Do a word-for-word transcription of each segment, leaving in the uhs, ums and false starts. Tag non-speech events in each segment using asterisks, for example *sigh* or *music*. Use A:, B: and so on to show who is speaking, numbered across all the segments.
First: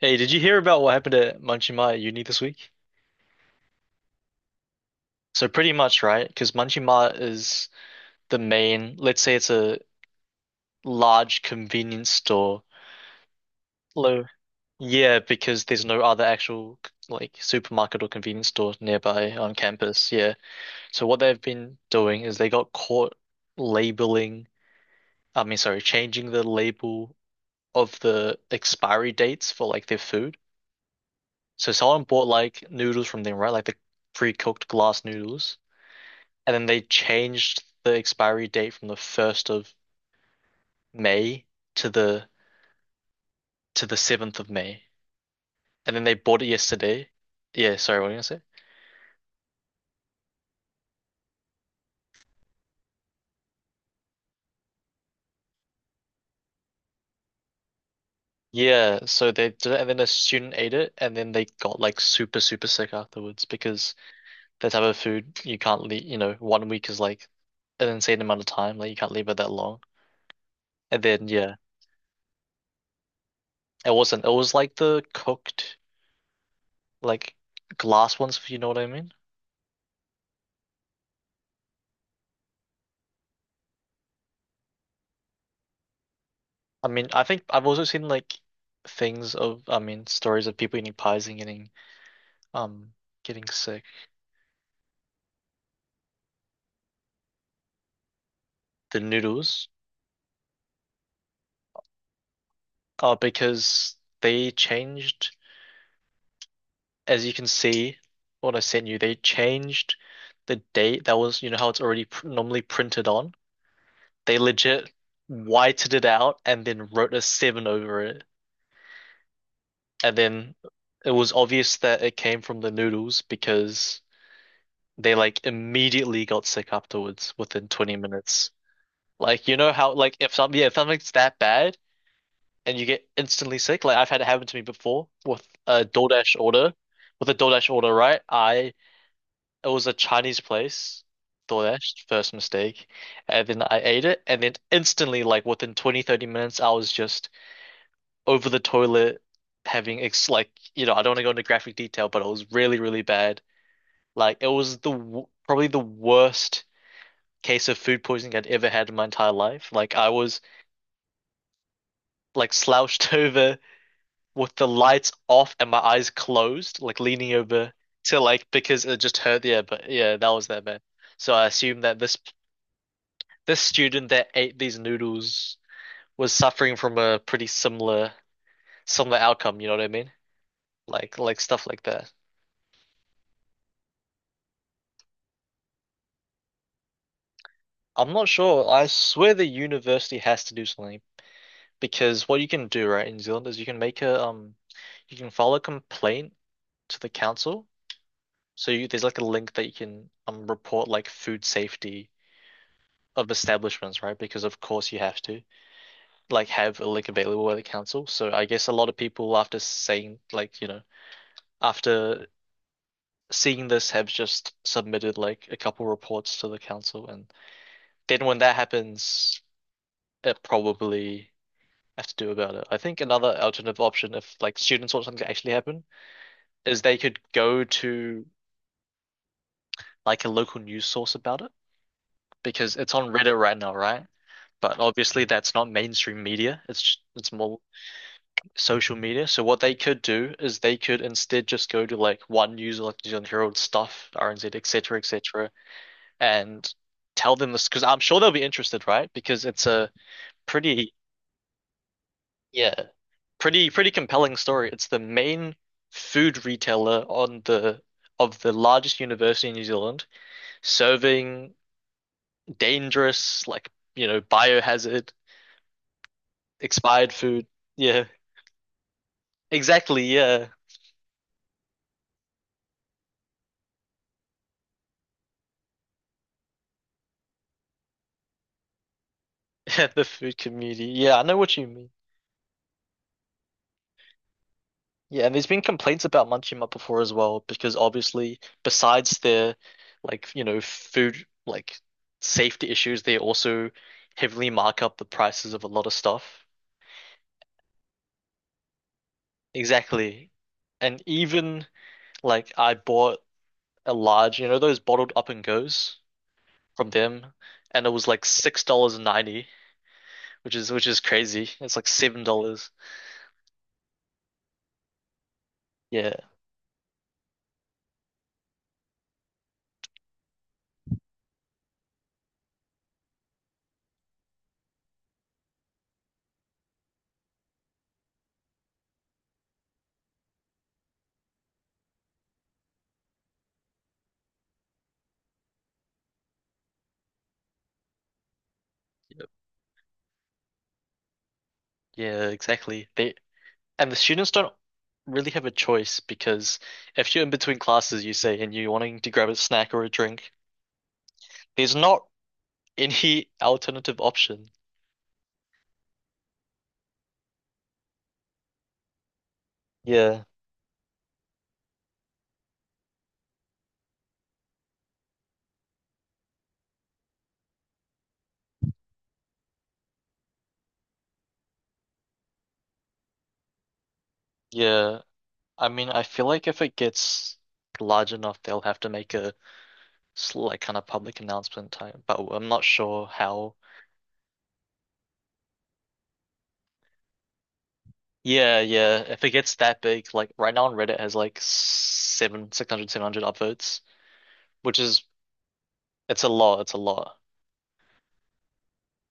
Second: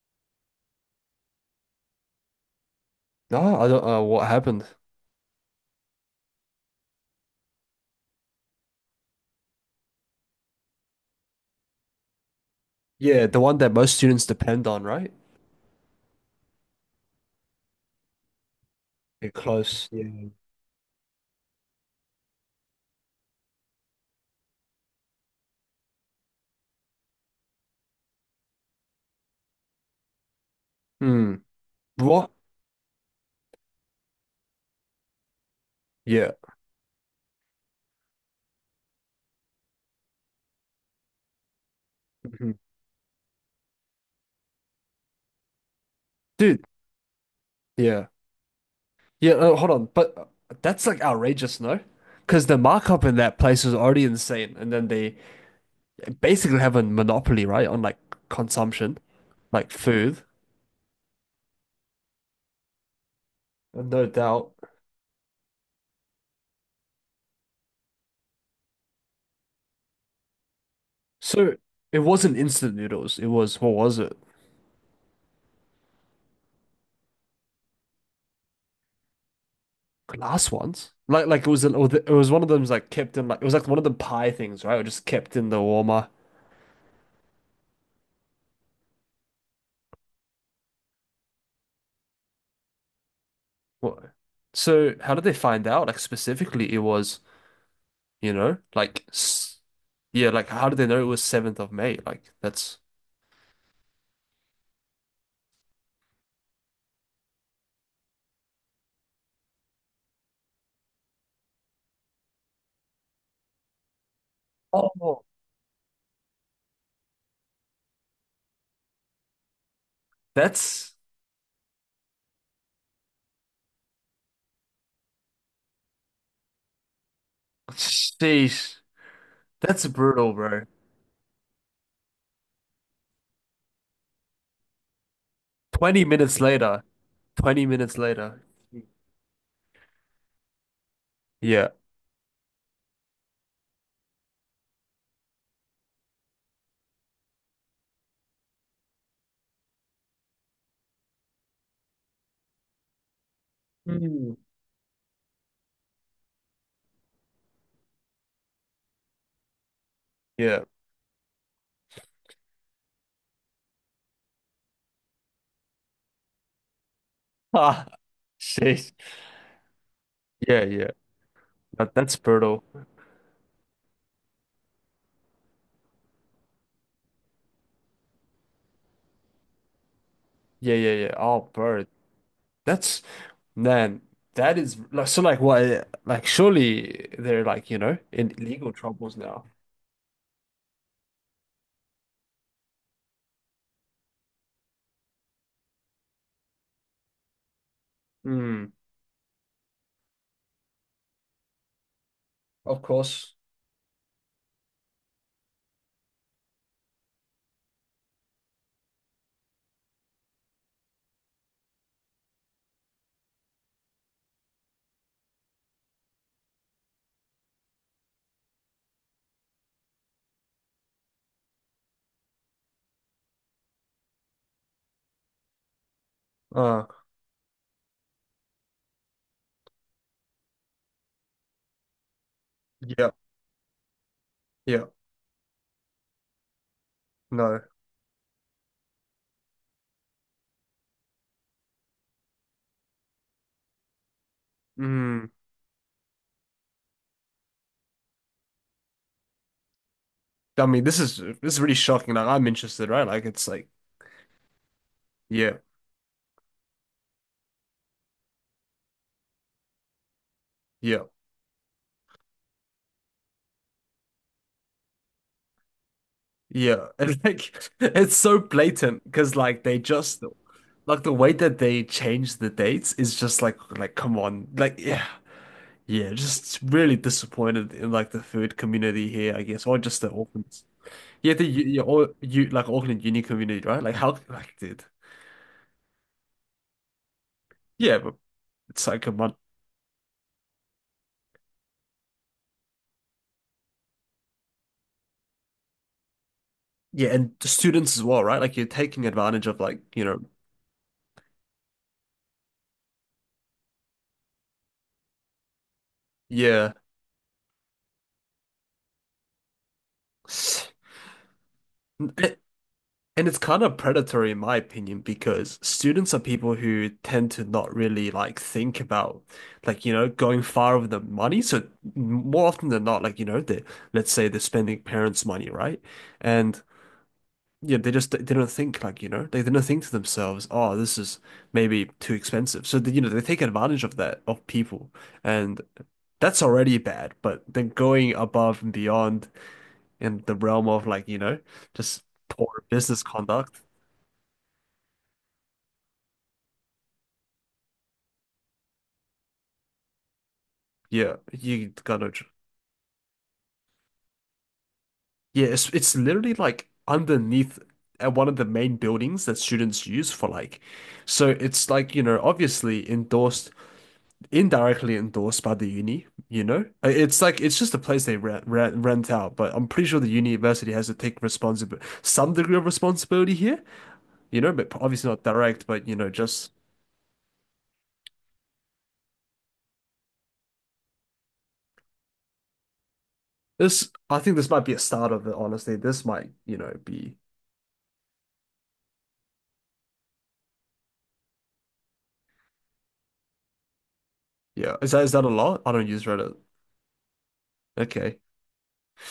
A: Hey, did you hear about what happened at Munchie Mart at uni this week?
B: No, I don't know what happened.
A: So pretty much, right? Because Munchie Mart is the main, let's say it's a large convenience store.
B: Yeah, the one that most
A: Low.
B: students depend on, right?
A: Yeah, because there's no other actual like supermarket or convenience store
B: Yeah,
A: nearby on
B: close. Yeah.
A: campus. Yeah. So what they've been doing is they got caught labeling, I mean, sorry, changing the label of the expiry dates for like their food.
B: Hmm.
A: So someone bought
B: What?
A: like noodles from them, right? Like the pre-cooked glass noodles.
B: Yeah.
A: And then they changed the expiry date from the first of May to the
B: Mhm.
A: to the seventh of May. And then they bought it
B: Dude,
A: yesterday. Yeah, sorry, what
B: yeah.
A: were you gonna say?
B: Yeah, uh, hold on. But uh, that's like outrageous, no? Because the markup in that place was already insane. And then they basically have a monopoly, right, on like consumption,
A: Yeah, so they did
B: like
A: it and then a
B: food.
A: student ate it and then they got like super, super sick afterwards
B: Uh,
A: because
B: No doubt.
A: that type of food you can't leave, you know, one week is like an insane amount of time, like you can't leave it that long. And then yeah,
B: So it wasn't instant noodles. It was, what
A: it
B: was it?
A: wasn't. It was like the cooked like glass ones, if you know what I mean.
B: Glass ones. Like like it was an, it was one of them's like kept in like it was like one of the pie things, right? It was just kept in the warmer.
A: I mean, I think I've also seen like things of, I mean, stories of people eating pies and getting um getting sick.
B: What? So how did they find out? Like specifically, it was you know
A: The
B: like s-
A: noodles,
B: yeah, like how did they know it was seventh of May? Like that's
A: uh, because they changed, as you can see, what I sent you, they changed the date that was, you know, how it's already pr normally printed on. They legit
B: oh
A: whited it out and then wrote a seven over it, and then
B: that's
A: it was obvious that it came from the noodles because they like immediately got sick afterwards within twenty minutes.
B: sheesh,
A: Like you know
B: that's
A: how like if
B: brutal,
A: some
B: bro.
A: yeah, if something's that bad and you get instantly sick, like I've had it happen to me before with a
B: Twenty
A: DoorDash
B: minutes
A: order.
B: later,
A: With a
B: twenty
A: DoorDash order,
B: minutes
A: right?
B: later.
A: I it was a Chinese place,
B: Yeah.
A: DoorDash, first mistake. And then I ate it and then instantly like within twenty thirty minutes I was just over the toilet having ex like you know, I don't want to go into graphic detail, but it was really, really bad.
B: Mm.
A: Like it was the w probably the worst case of food poisoning I'd ever had in my entire life. Like I was
B: Yeah. *laughs*
A: like slouched *laughs* over with the lights off and my eyes closed, like leaning over
B: Ah,
A: to like because
B: sheesh.
A: it just hurt. Yeah, but yeah, that was that
B: Yeah,
A: bad.
B: yeah.
A: So I assume
B: That,
A: that this
B: that's brutal.
A: this student that ate these noodles was suffering from a pretty similar similar outcome. You know what I mean?
B: Yeah, yeah, yeah.
A: Like like
B: Oh,
A: stuff like
B: bro.
A: that.
B: That's man, that is like so like why like surely they're like, you know,
A: I'm not
B: in
A: sure.
B: legal
A: I
B: troubles
A: swear
B: now.
A: the university has to do something because what you can do right in New Zealand is you can make a um you can file a complaint to the council. So
B: Hmm.
A: you, there's like a link that you can um report like food safety
B: Of
A: of
B: course.
A: establishments, right? Because of course you have to like have a link available at the council. So I guess a lot of people after saying like, you know, after seeing this have just submitted like a couple reports to the council and then when that happens, it probably have to do about it. I think another alternative option if like students want something to actually happen is
B: Uh
A: they could go to like a local news source about it because it's on
B: yeah,
A: Reddit right now, right? But
B: yeah,
A: obviously that's not mainstream media. It's it's more
B: no.
A: social media. So what they could do is they could instead just go to like one user, like New Zealand Herald stuff, R N Z, et cetera, et
B: Hmm.
A: cetera, and tell them this because I'm sure they'll be interested, right? Because it's a
B: I mean
A: pretty,
B: this is this is really shocking. Like I'm
A: yeah,
B: interested, right? Like it's like
A: pretty pretty compelling story. It's the main
B: yeah,
A: food retailer on the of the largest university in New Zealand,
B: yeah,
A: serving dangerous, like, you know, biohazard,
B: yeah. *laughs*
A: expired
B: And
A: food.
B: like
A: Yeah,
B: it's so blatant because like they
A: exactly.
B: just
A: Yeah.
B: like the way that they change the dates is just like like come on. Like yeah. Yeah, just really disappointed in like the food community here, I guess, or
A: *laughs*
B: just
A: The
B: the
A: food
B: orphans.
A: community. Yeah, I
B: Yeah,
A: know
B: the
A: what
B: you,
A: you
B: you,
A: mean.
B: all, you like Auckland uni community, right? Like how like dude.
A: Yeah, and there's been complaints about Munchie Mutt before as well, because
B: Yeah, but
A: obviously,
B: it's like a
A: besides
B: month.
A: their like, you know, food like safety issues, they also heavily mark up the prices of a lot of stuff.
B: Yeah, and the students as well, right? Like you're taking advantage of like, you know,
A: Exactly. And even like I bought a large, you know, those bottled up and goes
B: yeah.
A: from them, and it was like six dollars and ninety, which is which is crazy. It's like seven
B: And
A: dollars.
B: and it's kind of predatory in my opinion because students
A: Yeah.
B: are people who tend to not really like think about like, you know, going far with the money. So more often than not, like, you know, they let's say they're spending parents' money, right? And yeah, they just they don't think like, you know, they, they don't think to themselves, oh, this is maybe too expensive. So they, you know, they take advantage of that of people, and that's already bad. But then going above and
A: Yep.
B: beyond in the realm of like, you know, just
A: Yeah,
B: poor
A: exactly.
B: business
A: They
B: conduct.
A: and the students don't really have a choice because if you're in between classes, you say, and you're wanting to grab a snack or a drink,
B: Yeah, you
A: there's not
B: gotta.
A: any alternative option.
B: Yeah, it's it's literally like underneath at one of the main buildings that students use
A: Yeah,
B: for like, so it's like, you know, obviously endorsed indirectly endorsed by the uni, you know? Uh, It's like it's just a place they rent, rent, rent out, but I'm pretty sure the university has to take responsibility, some degree of responsibility here, you know, but
A: yeah.
B: obviously not direct,
A: I
B: but
A: mean,
B: you
A: I
B: know,
A: feel like
B: just
A: if it gets large enough, they'll have to make a s- like kind of public announcement type, but I'm not sure how.
B: this I think this might be a start of it, honestly. This might, you know, be
A: Yeah, yeah. If it gets that big, like right now on Reddit has like seven, six hundred, seven hundred upvotes,
B: yeah.
A: which
B: Is
A: is
B: that is that a lot? I don't use
A: it's a
B: Reddit.
A: lot, it's a lot.
B: Okay.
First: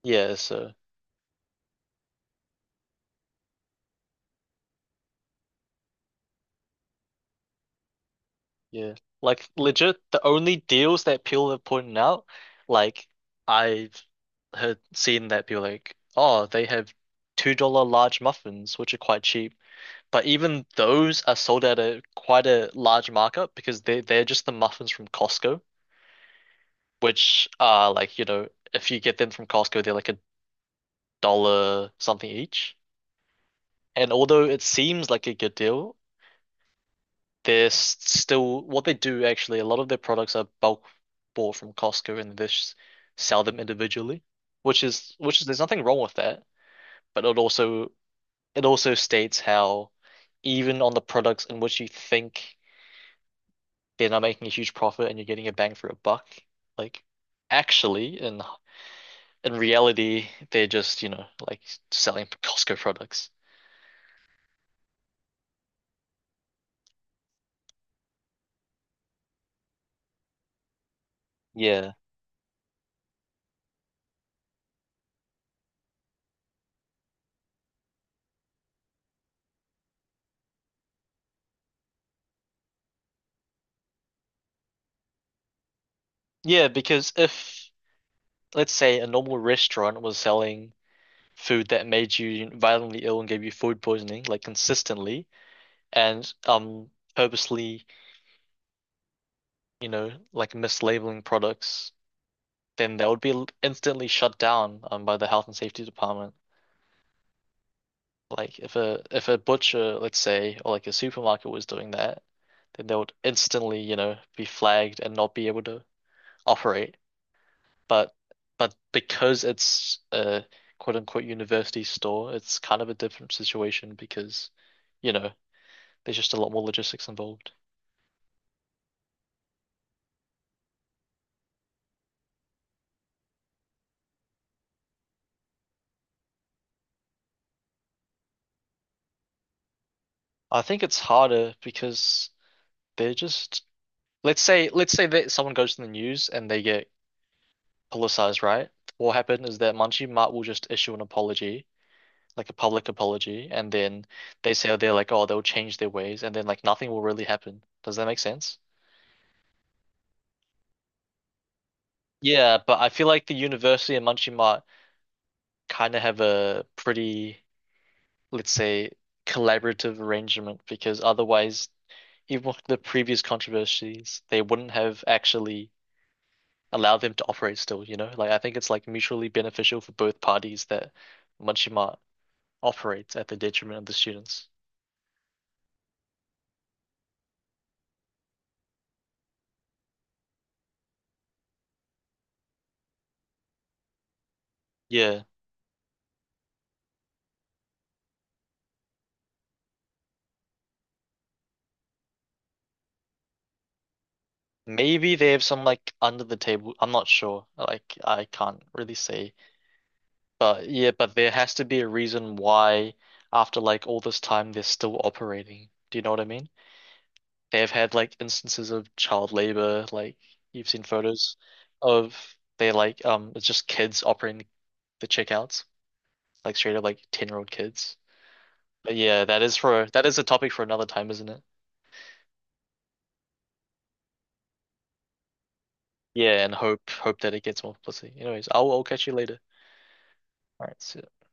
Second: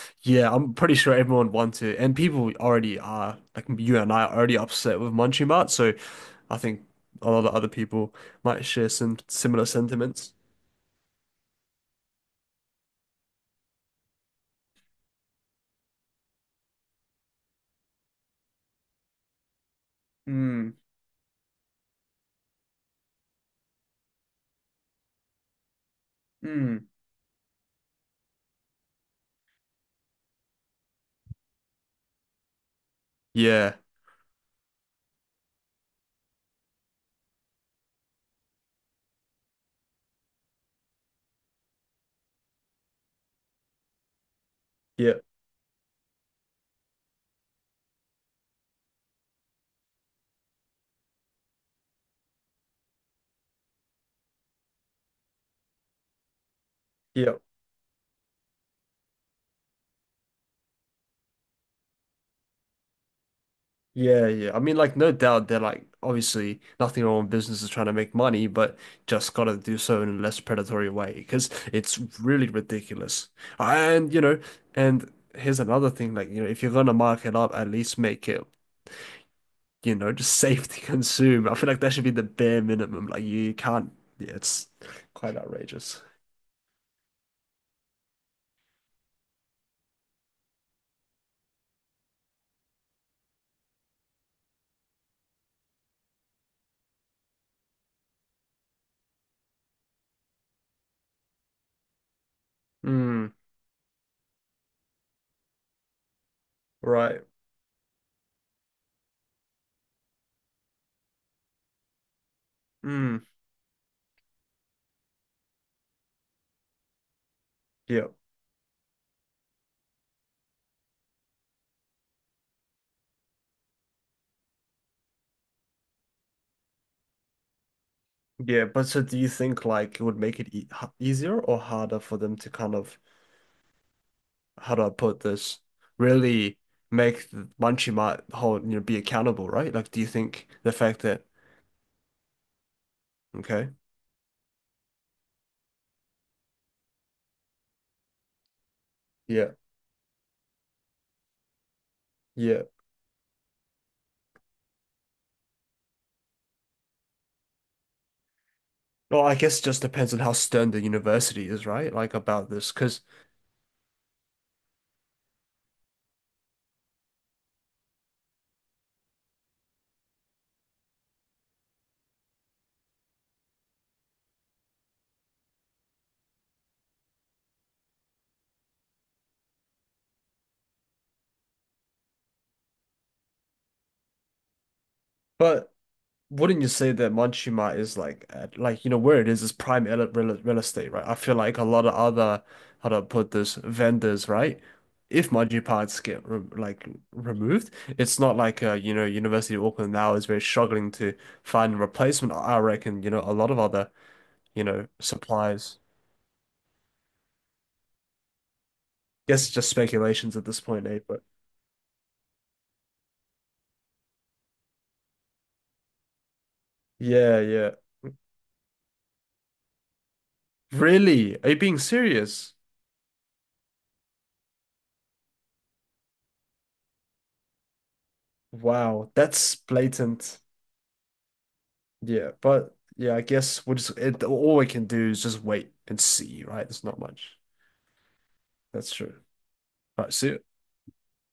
A: Yeah,
B: Yeah,
A: so.
B: I'm pretty sure everyone wants to, and people already are, like you and I are already upset with Munchie Mart, so I think a lot of other people might share
A: Yeah.
B: some
A: Like
B: similar
A: legit, the
B: sentiments.
A: only deals that people have pointed out, like I've heard seen that people like, oh, they have two dollar large muffins, which are quite cheap. But even
B: Hmm.
A: those are sold at a quite a large markup because they they're just the muffins from Costco,
B: Mm.
A: which are like, you know, if you get them from Costco, they're like a dollar something each.
B: Yeah,
A: And although it seems like a good deal, they're still what they do actually, a lot of their products are bulk bought from Costco and they just sell them individually, which
B: yeah,
A: is which is there's nothing wrong with that, but it also it also states how even on the products in which you think they're not making a huge profit and you're getting a bang for a buck, like
B: yeah,
A: actually in in reality they're just, you know, like selling Costco products.
B: yeah, yeah. I mean, like, no doubt they're like obviously nothing wrong with businesses trying to make money, but just gotta do so in a less predatory way because
A: Yeah.
B: it's really ridiculous. And you know, and here's another thing, like, you know, if you're gonna mark it up, at least make it, you know, just *laughs* safe to consume. I feel like that should be the bare minimum. Like, you can't, yeah, it's quite outrageous.
A: Yeah, because if let's say a normal restaurant was selling food that made you violently ill and gave you food poisoning, like consistently, and um purposely, you know, like mislabeling products, then that would
B: Mm,
A: be instantly shut down um by the health and safety department.
B: right.
A: Like if a if a butcher, let's say, or like a supermarket was doing that, then they would
B: Mm,
A: instantly, you know, be flagged and not be able to operate.
B: yeah.
A: But but because it's a quote unquote university store, it's kind of a different situation because, you know, there's just a lot more logistics involved.
B: Yeah, but so do you think like it would make it e h- easier or harder for them to kind of, how do I put this, really make the Munchie Mart whole, you know, be accountable, right? Like, do you think
A: I
B: the
A: think it's
B: fact that,
A: harder because they're just
B: okay,
A: let's say let's say that someone goes to the news and they get politicized, right? What will happen
B: yeah,
A: is that Manji Mart will just issue an apology, like a
B: yeah.
A: public apology, and then they say they're like, oh, they'll change their ways, and then like nothing will really happen. Does that make sense?
B: Well, I guess it just depends on how stern the university is, right? Like about
A: Yeah,
B: this,
A: but I
B: because,
A: feel like the university and Munchie Mart kind of have a pretty, let's say, collaborative arrangement because otherwise even with the previous controversies, they wouldn't have actually allowed them to operate still, you know? Like I think it's like mutually beneficial for both parties that Munchima operates at the detriment of the students.
B: but wouldn't you say that Manchima is like at, like you know where it is is prime ele- real, real estate, right? I feel like a lot of other how to put this vendors, right?
A: Yeah.
B: If Manji parts get re like removed, it's not like uh, you know University of Auckland now is very struggling to find a replacement. I I reckon you know a lot of other you know
A: Maybe they have some
B: suppliers.
A: like under the table. I'm not sure. Like I can't really say.
B: Guess it's just speculations at this
A: But
B: point,
A: yeah,
B: eh?
A: but
B: But
A: there has to be a reason why after like all this time they're still operating. Do you know what I mean?
B: yeah,
A: They have
B: yeah.
A: had like instances of child labor, like you've seen photos
B: Really? Are you being
A: of
B: serious?
A: they like um it's just kids operating the checkouts, like straight up like ten-year-old kids. But
B: Wow,
A: yeah, that
B: that's
A: is for that is a
B: blatant.
A: topic for another time, isn't it?
B: Yeah, but yeah, I guess we'll just it, all we can do is just wait and
A: Yeah,
B: see,
A: and
B: right? There's
A: hope
B: not
A: hope that
B: much.
A: it gets more publicity. Anyways, I'll I'll
B: That's
A: catch you
B: true.
A: later.
B: All right, see ya.
A: All right, see ya.